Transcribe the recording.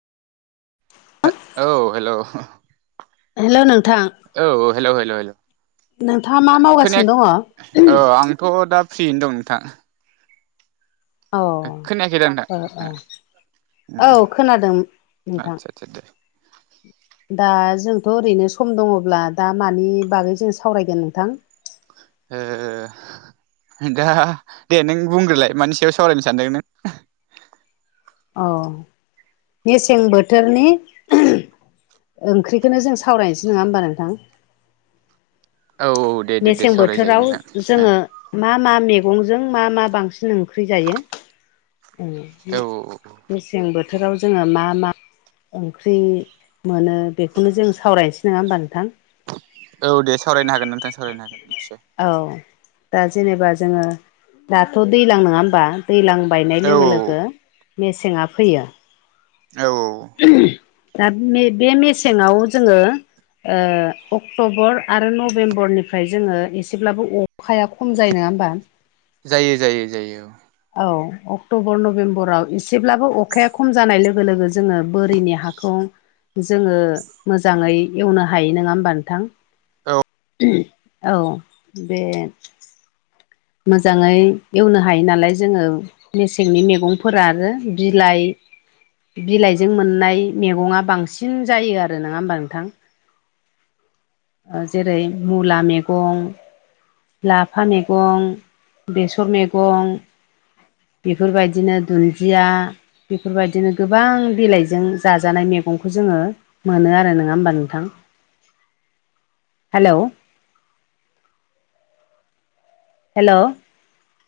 औ hello hello नोंथां औ हेलौ हेल हेल नोंथाङा मा खोना- मावगासिनो दङ? ओ आंथ' दा फ्रियैनो दं नोंथां औ खोनायाखै दा ओ ओ नोंथां औ खोनादों नोंथां आदसा आदसा दे दा जोंथ' ओरैनो सम दङब्ला दा मानि बागै जों सावरायगोन नोंथां ओ दा दे नों बुंग्रोलाय मानि सायाव सावरायनो सानदों नों औ मेसें बोथोरनि ओंख्रिखौनो जों सावरायनोसै नङा होमबा नोंथां औ दे दे दे मेसें सावरायजायो बोथोराव नोंथां जोङो मा मा मैगंजों मा मा बांसिन ओंख्रि जायो औ मेसें बोथोराव जोङो मा मा ओंख्रि मोनो बेखौनो जों सावरायनोसै नङा होमबा नोंथां? औ दे सावरायनो हागोन नोंथां सावरायनो हागोन निस्यय। औ दा जेनेबा जोङो दाथ' दैलां नङा होनबा दैलां बायनाय औ लोगो लोगो मेसेंआ फैयो। औ दा बे मेसेङाव जोङो ओ अक्ट'बर आरो नभेम्बरनिफ्राय जोङो एसेब्लाबो अखाया खम जायो नङा होमबा? जायो जायो जायो औ औ अक्ट'बर नभेम्बराव एसेब्लाबो अखाया खम जानाय लोगो लोगो जोङो बोरिनि हाखौ जोङो मोजाङै एवनो हायो नङा होमबा नोंथां? औ औ बे मोजाङै एवनो हायो नालाय जोङो मेसेंनि मैगंफोर आरो बिलाइ बिलाइजों मोननाय मैगङा बांसिन जायो आरो नङा होमबा नोंथां? ओ जेरै मुला मैगं लाफा मैगं बेसर मैगं बेफोरबायदिनो दुनदिया बेफोरबायदिनो गोबां बिलाइजों जाजानाय मैगंखौ जोङो मोनो आरो नङा होमबा नोंथां हेलौ हेलौ